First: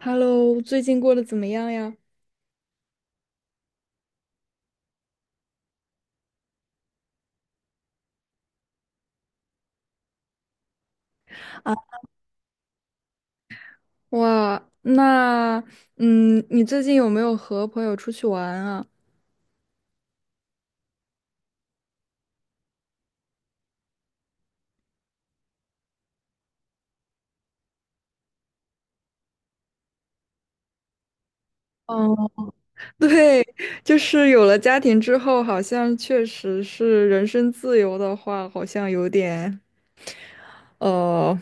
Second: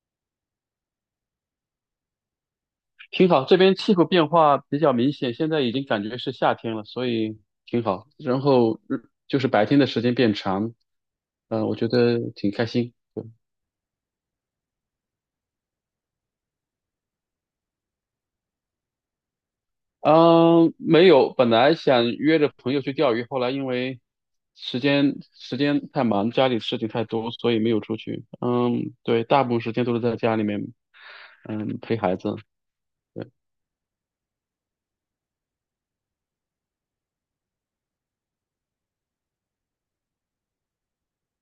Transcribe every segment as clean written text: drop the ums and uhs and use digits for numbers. Hello，最近过得怎么样呀？挺好，这边气候变化比较明显，现在已经感觉是夏天了，所以挺好。然后日就是白天的时间变长，我觉得挺开心。哇，那你最近有没有和朋友出去玩啊？嗯、没有，本来想约着朋友去钓鱼，后来因为时间太忙，家里事情太多，所以没有出去。嗯，对，大部分时间都是在家里面，嗯，陪孩哦，子。对，就是有了家庭之后，好像确实是人身自由的话，好像有点呃，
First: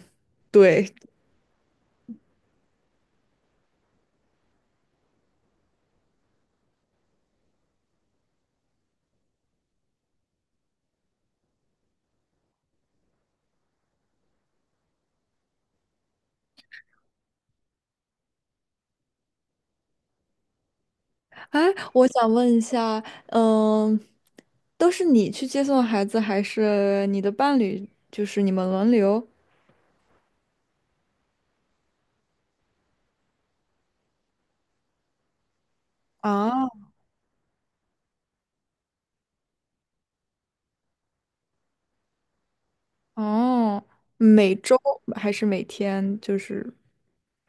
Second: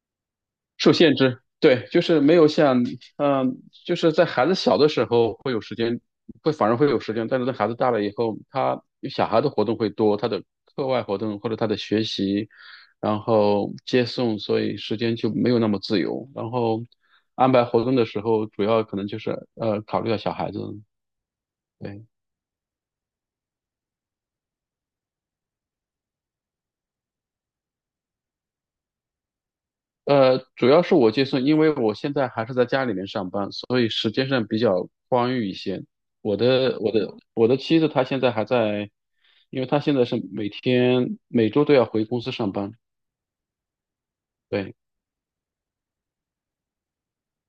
对。受限制，对，就是没有像，就是在孩子小的时候会有时间，反而会有时间，但是在孩子大了以后，他小孩的活动会多，他的课外活动或者他的学习，然后接送，所以时间就没有那么自由。然后安排活动的时候，主要可能就是考虑到小孩子，哎，对。我想问一下，嗯，都是你去接送孩子，还是你的伴侣？就是你们轮流？呃，主要是我接送，因为我现在还是在家里面上班，所以时间上比较宽裕一些。我啊，的我的我的妻子她现在还在，因为她现在是每天每周都要回公司上班，哦，每对，周还是每天？就是。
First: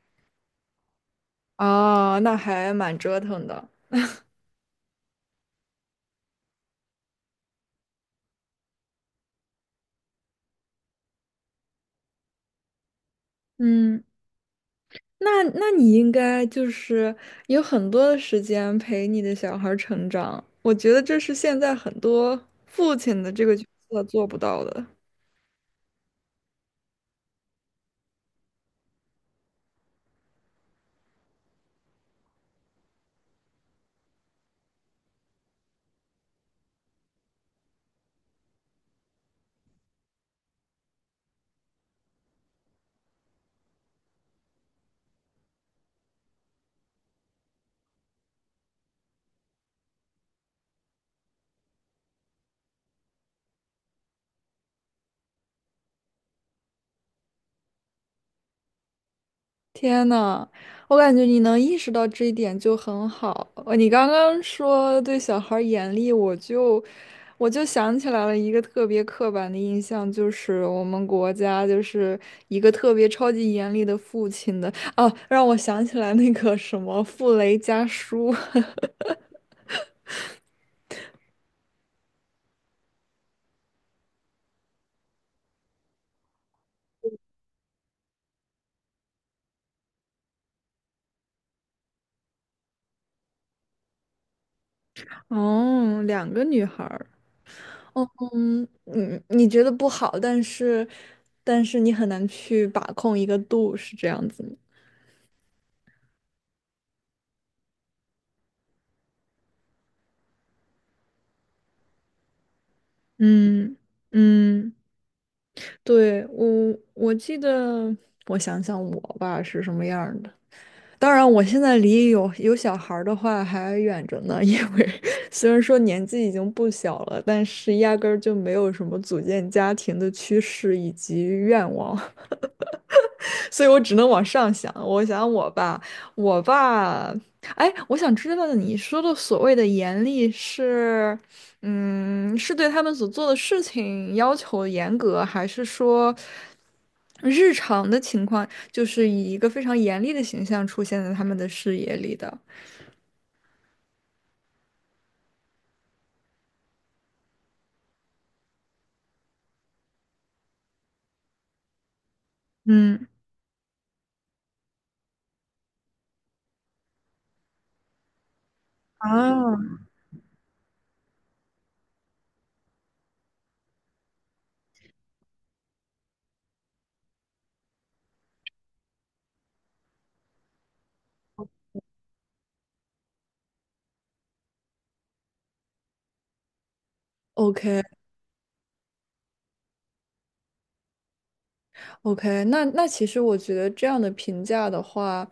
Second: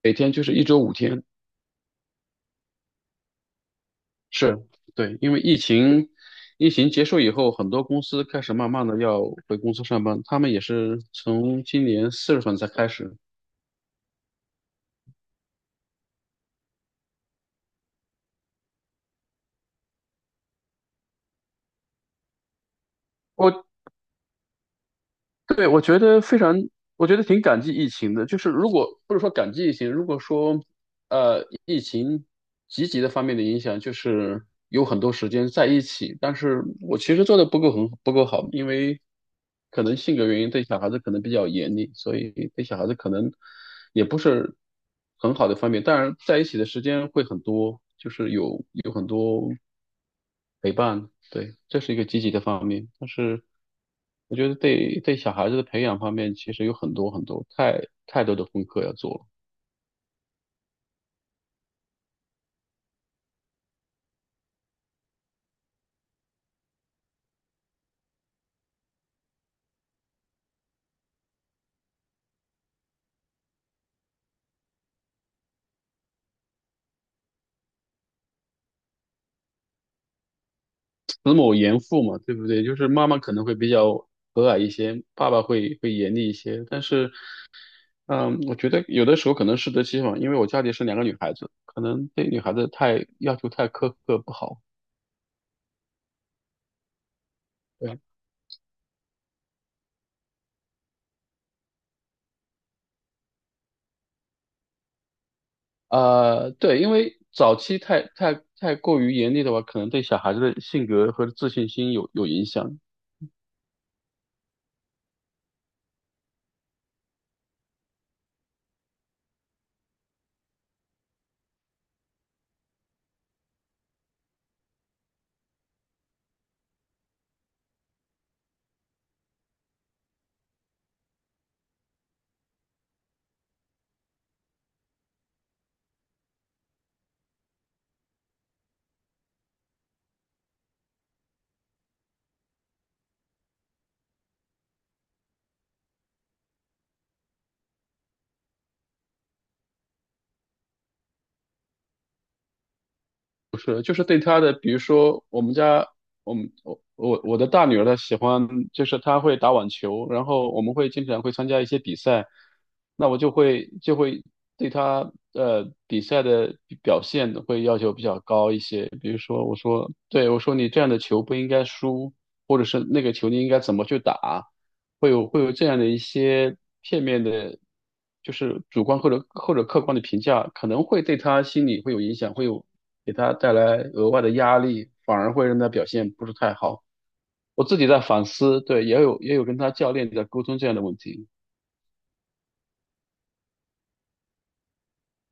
每天就是一周五天，哦，那还蛮折腾的。是，对，因为疫情结束以后，很多公司开始慢慢的要回公司上班，他们也是从今年四月份才开始。嗯，那你应该就是有很多的时间陪你的小孩儿成长，我觉得这是现在很多父亲的这个我角色做不到的。对，我觉得非常，我觉得挺感激疫情的。就是如果不是说感激疫情，如果说疫情积极的方面的影响，就是有很多时间在一起，但是我其实做的不够很不够好，因为可能性格原因对小孩子可能比较严厉，所以对小孩子可能也不是很好的方面。当然，在一起的时间会很多，就是有很多。陪伴，对，这是一个积极的方面。但是我觉得对小孩子的培养方面，其实有很多太多的功课要做了。天呐，我感觉你能意识到这一点就很好。呃你刚刚说对小孩儿严厉，我就想起来了一个特别刻板的印象，就是我们国家就是一个特别超级严厉的父亲的。哦，让我想起来那个什么傅雷家书。慈母严父嘛，对不对？就是妈妈可能会比较和蔼一些，爸爸会严厉一些。但是，嗯，我觉得有的时候可能适得其反，因为我家里是两个女孩子，可能对女孩子太要求太苛刻不好。哦，两个女孩儿。对。哦，你觉得不好，但是你很难去把控一个度，是这样子吗？呃，对，因为早期太过于严厉的话，可能对小孩子的性格和自信心有影响。嗯嗯。对，我记得，我想想我吧是什么样儿的。当然，我现在离有小孩儿的话还远着呢，因为 虽然说年纪已经不小了，但是压根儿就没有什么组建家庭的趋势以及愿望。所以我只能往上想。我想我爸，我爸，哎，我想知道你说的所谓的严厉是，嗯，是对他们所做的事情要求严格，还是说日常的情况就是以一个非常严厉的形象出现在他们的视野里的？不是，就是对他的，比如说我们家，我们我我我的大女儿她喜欢，就是她会打网球，然后我们会经常会参加一些比赛，嗯。那我就会对她比赛的表现会要求比较高一些，比如说我啊， 说对我说你这样的球不应该输，或者是那个球你应该怎么去打，会有这样的一些片面的，就是主观或者客观的评价，可能会对他心理会有影响，会有给他带来额外的压力，反而会让他表现不是太好。o 我自 k 己在反思，对，也有跟他教练在沟通这样的问题。o k 那那其实我觉得这样的评价的话，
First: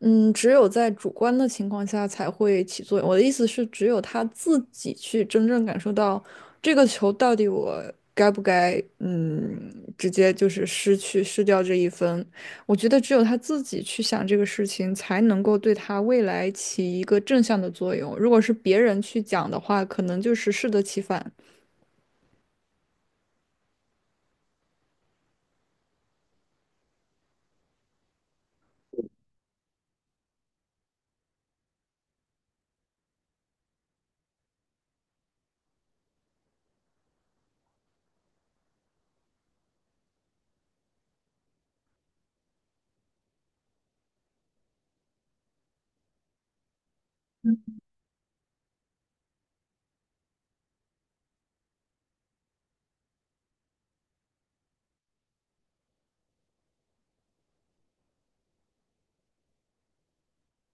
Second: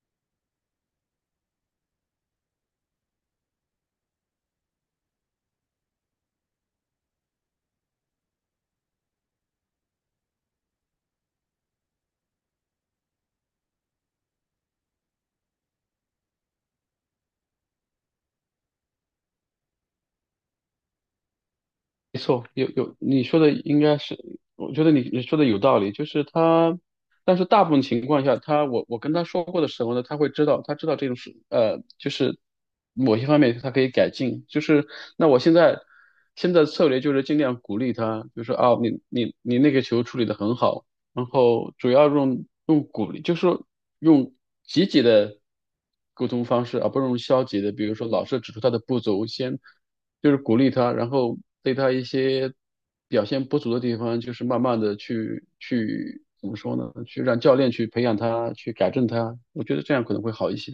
嗯，只有在主观的情况下才会起作用。我的意思是，只有他自己去真正感受到这个球到底我该不该，嗯，直接就是失掉这一分。我觉得只有他自己去想这个事情，才能够对他未来起一个正向的作用。如果是别人去讲的话，可能就是适得其反。没错，有你说的应该是，我觉得你说的有道理，就是他，但是大部分情况下，他我跟他说过的时候呢，他会知道，他知道这种事，呃，就是某些方面他可以改进，就是那我现在。现在策略就是尽量鼓励他，就说啊，你那个球处理得很好，然后主要用鼓励，就是说用积极的沟通方式，而不是用消极的。比如说，老师指出他的不足，先就是鼓励他，然后对他一些表现不足的地方，就是慢慢的去怎么说呢？去让教练去培养他，去改正他。我觉得这样可能会好一些。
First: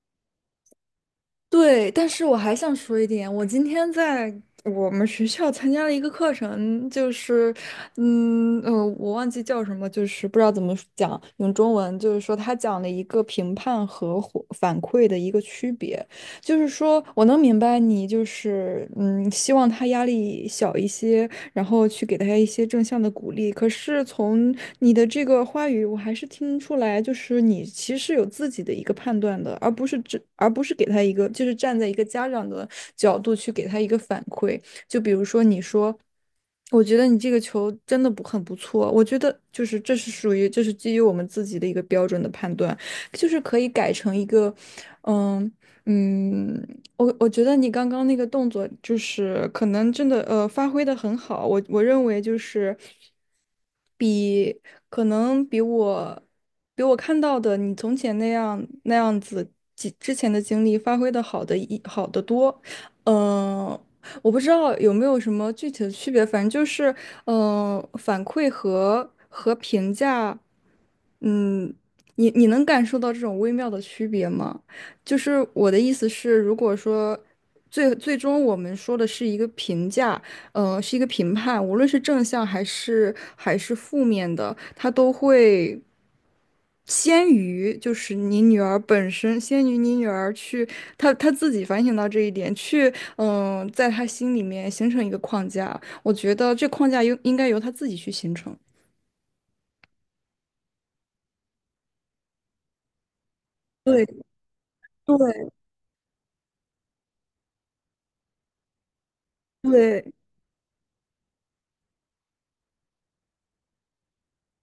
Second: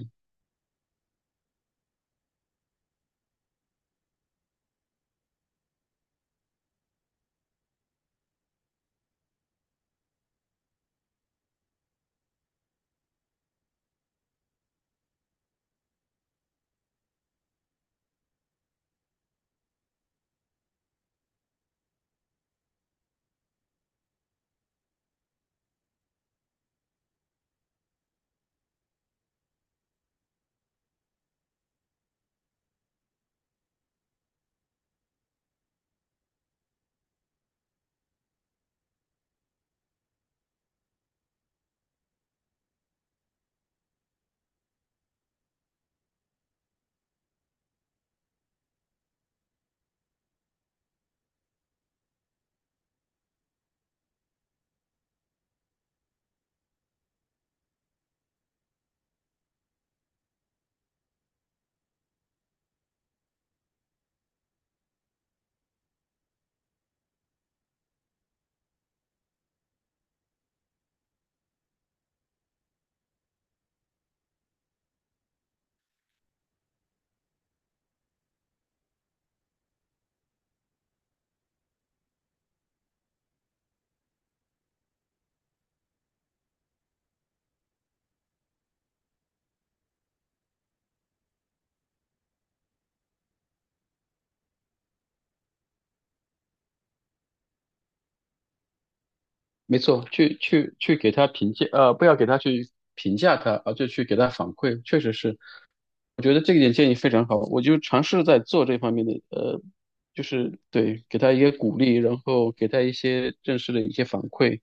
对，但是我还想说一点，我今天在我们学校参加了一个课程，就是，我忘记叫什么，就是不知道怎么讲，用中文就是说他讲了一个评判和回反馈的一个区别，就是说我能明白你就是，嗯，希望他压力小一些，然后去给大家一些正向的鼓励。可是从你的这个话语，我还是听出来，就是你其实有自己的一个判断的，而不是给他一个，就是站在一个家长的角度去给他一个反馈。就比如说，你说，我觉得你这个球真的不很不错，我觉得就是这是基于我们自己的一个标准的判断，就是可以改成一个，嗯。嗯，我觉得你刚刚那个动作就是可能真的发挥的很好，我认为就是。比可能比我比我看到的你从前那样子之前的经历发挥的好的一好得多，嗯、我不知道有没有什么具体的区别，反正就是，反馈和评价，嗯，你能感受到这种微妙的区别吗？就是我的意思是，如果说最终我们说的是一个评价，是一个评判，无论是正向还是负面的，它都会先于就是你女儿本身，先于你女儿去，她自己反省到这一点，去在她心里面形成一个框架。我觉得这框架应该由她自己去形成。没错，去给他评价，呃，不要给他去评价他，而就去给对他反馈，确实是。对我觉得这一点建议非常好，我就尝试在做这方面的，呃，对，就是对，给他一些鼓励，然后给他一些正式的一些反馈，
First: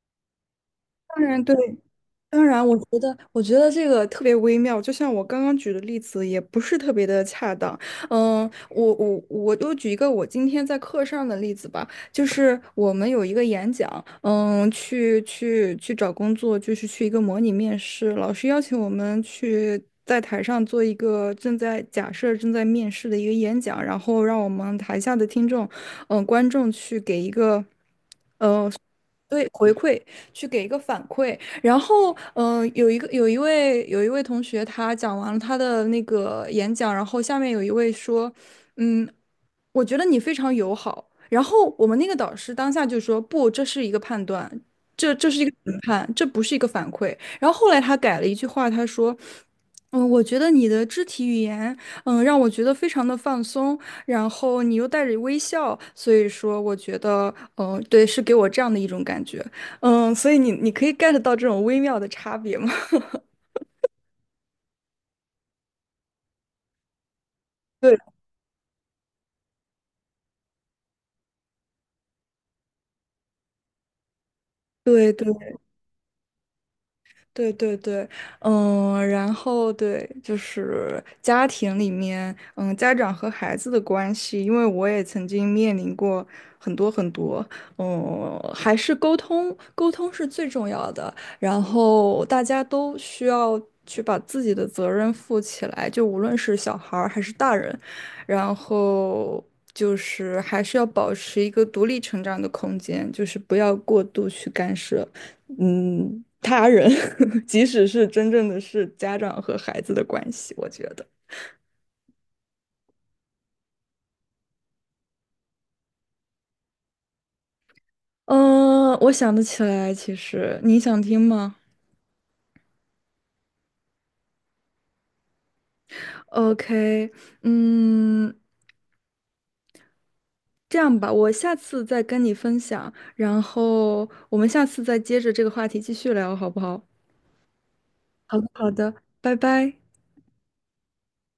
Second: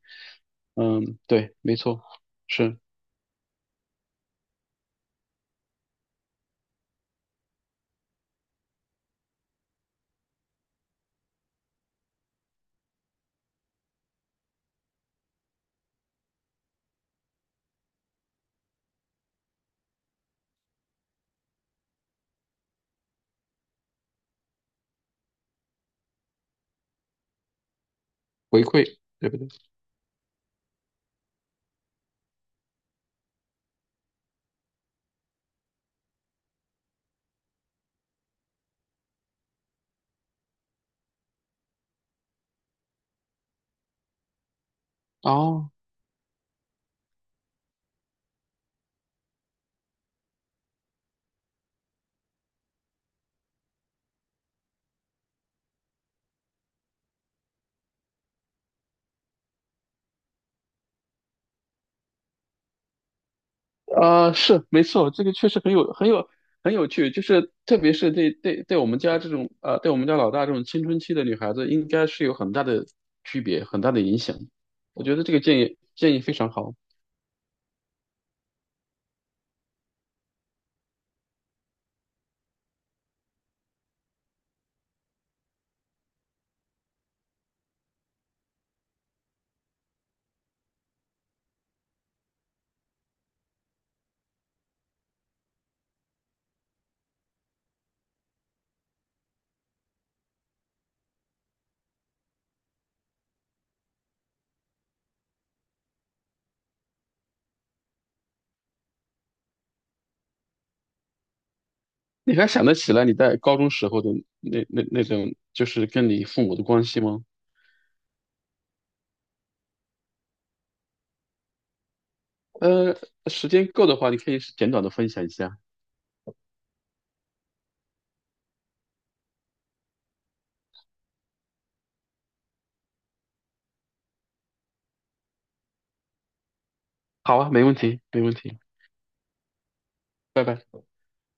嗯，当然对，对。没错，当然，我是觉得，我觉得这个特别微妙，就像我刚刚举的例子，也不是特别的恰当。嗯，我就举一个我今天在课上的例子吧，就是我们有一个演讲，嗯，去找工作，就是去一个模拟面试，老师邀请我们去。在台上做一个正在假设正在面试的一个演讲，然后让我们台下的听众，观众去给一个。回馈，对不对？去给一个反馈。然后，有一位同学，他讲完了他的那个演讲，然后下面有一位说，嗯，我觉得你非常友好。然后我们那个导师当下就说：“不，这是一个判断，这是一个哦，评判，这不是一个反馈。”然后后来他改了一句话，他说：“嗯，我觉得你的肢体语言，嗯，让我觉得非常的放松，然后你又带着微笑，所以说我觉得，嗯，对，是给我这样的一种感觉，嗯，所以你可以 get 到这种微妙的差别吗？” 是没错，这个确实很有趣，就是特别对是对我们家这种呃，对我们家老大这种青春期的女孩子，应该是有很大的区别，很大的影响。我对觉得这个对建议非常好。对对对，嗯，然后对，就是家庭里面，嗯，家长和孩子的关系，因为我也曾经面临过很多，嗯，还是沟通，沟通是最重要的，然后大家都需要去把自己的责任负起来，就无论是小孩儿还是大人，然后就是还是要保持一个独立成长的空间，就是不要过度去干涉。嗯，他人，即使是真正的是家长和孩子的关系，我觉得。你还想得起来你在高中时候的那种，就是跟你父母的关系吗？嗯，我想得起来，其实你想听吗呃，时间够的话，你可以简短的分享一下。？OK，嗯，这样吧，我下次再跟你分享，然后我们下次再接着这个话题继续聊，好不好？好啊，没问题，没问好的，题，好的，拜拜。拜拜。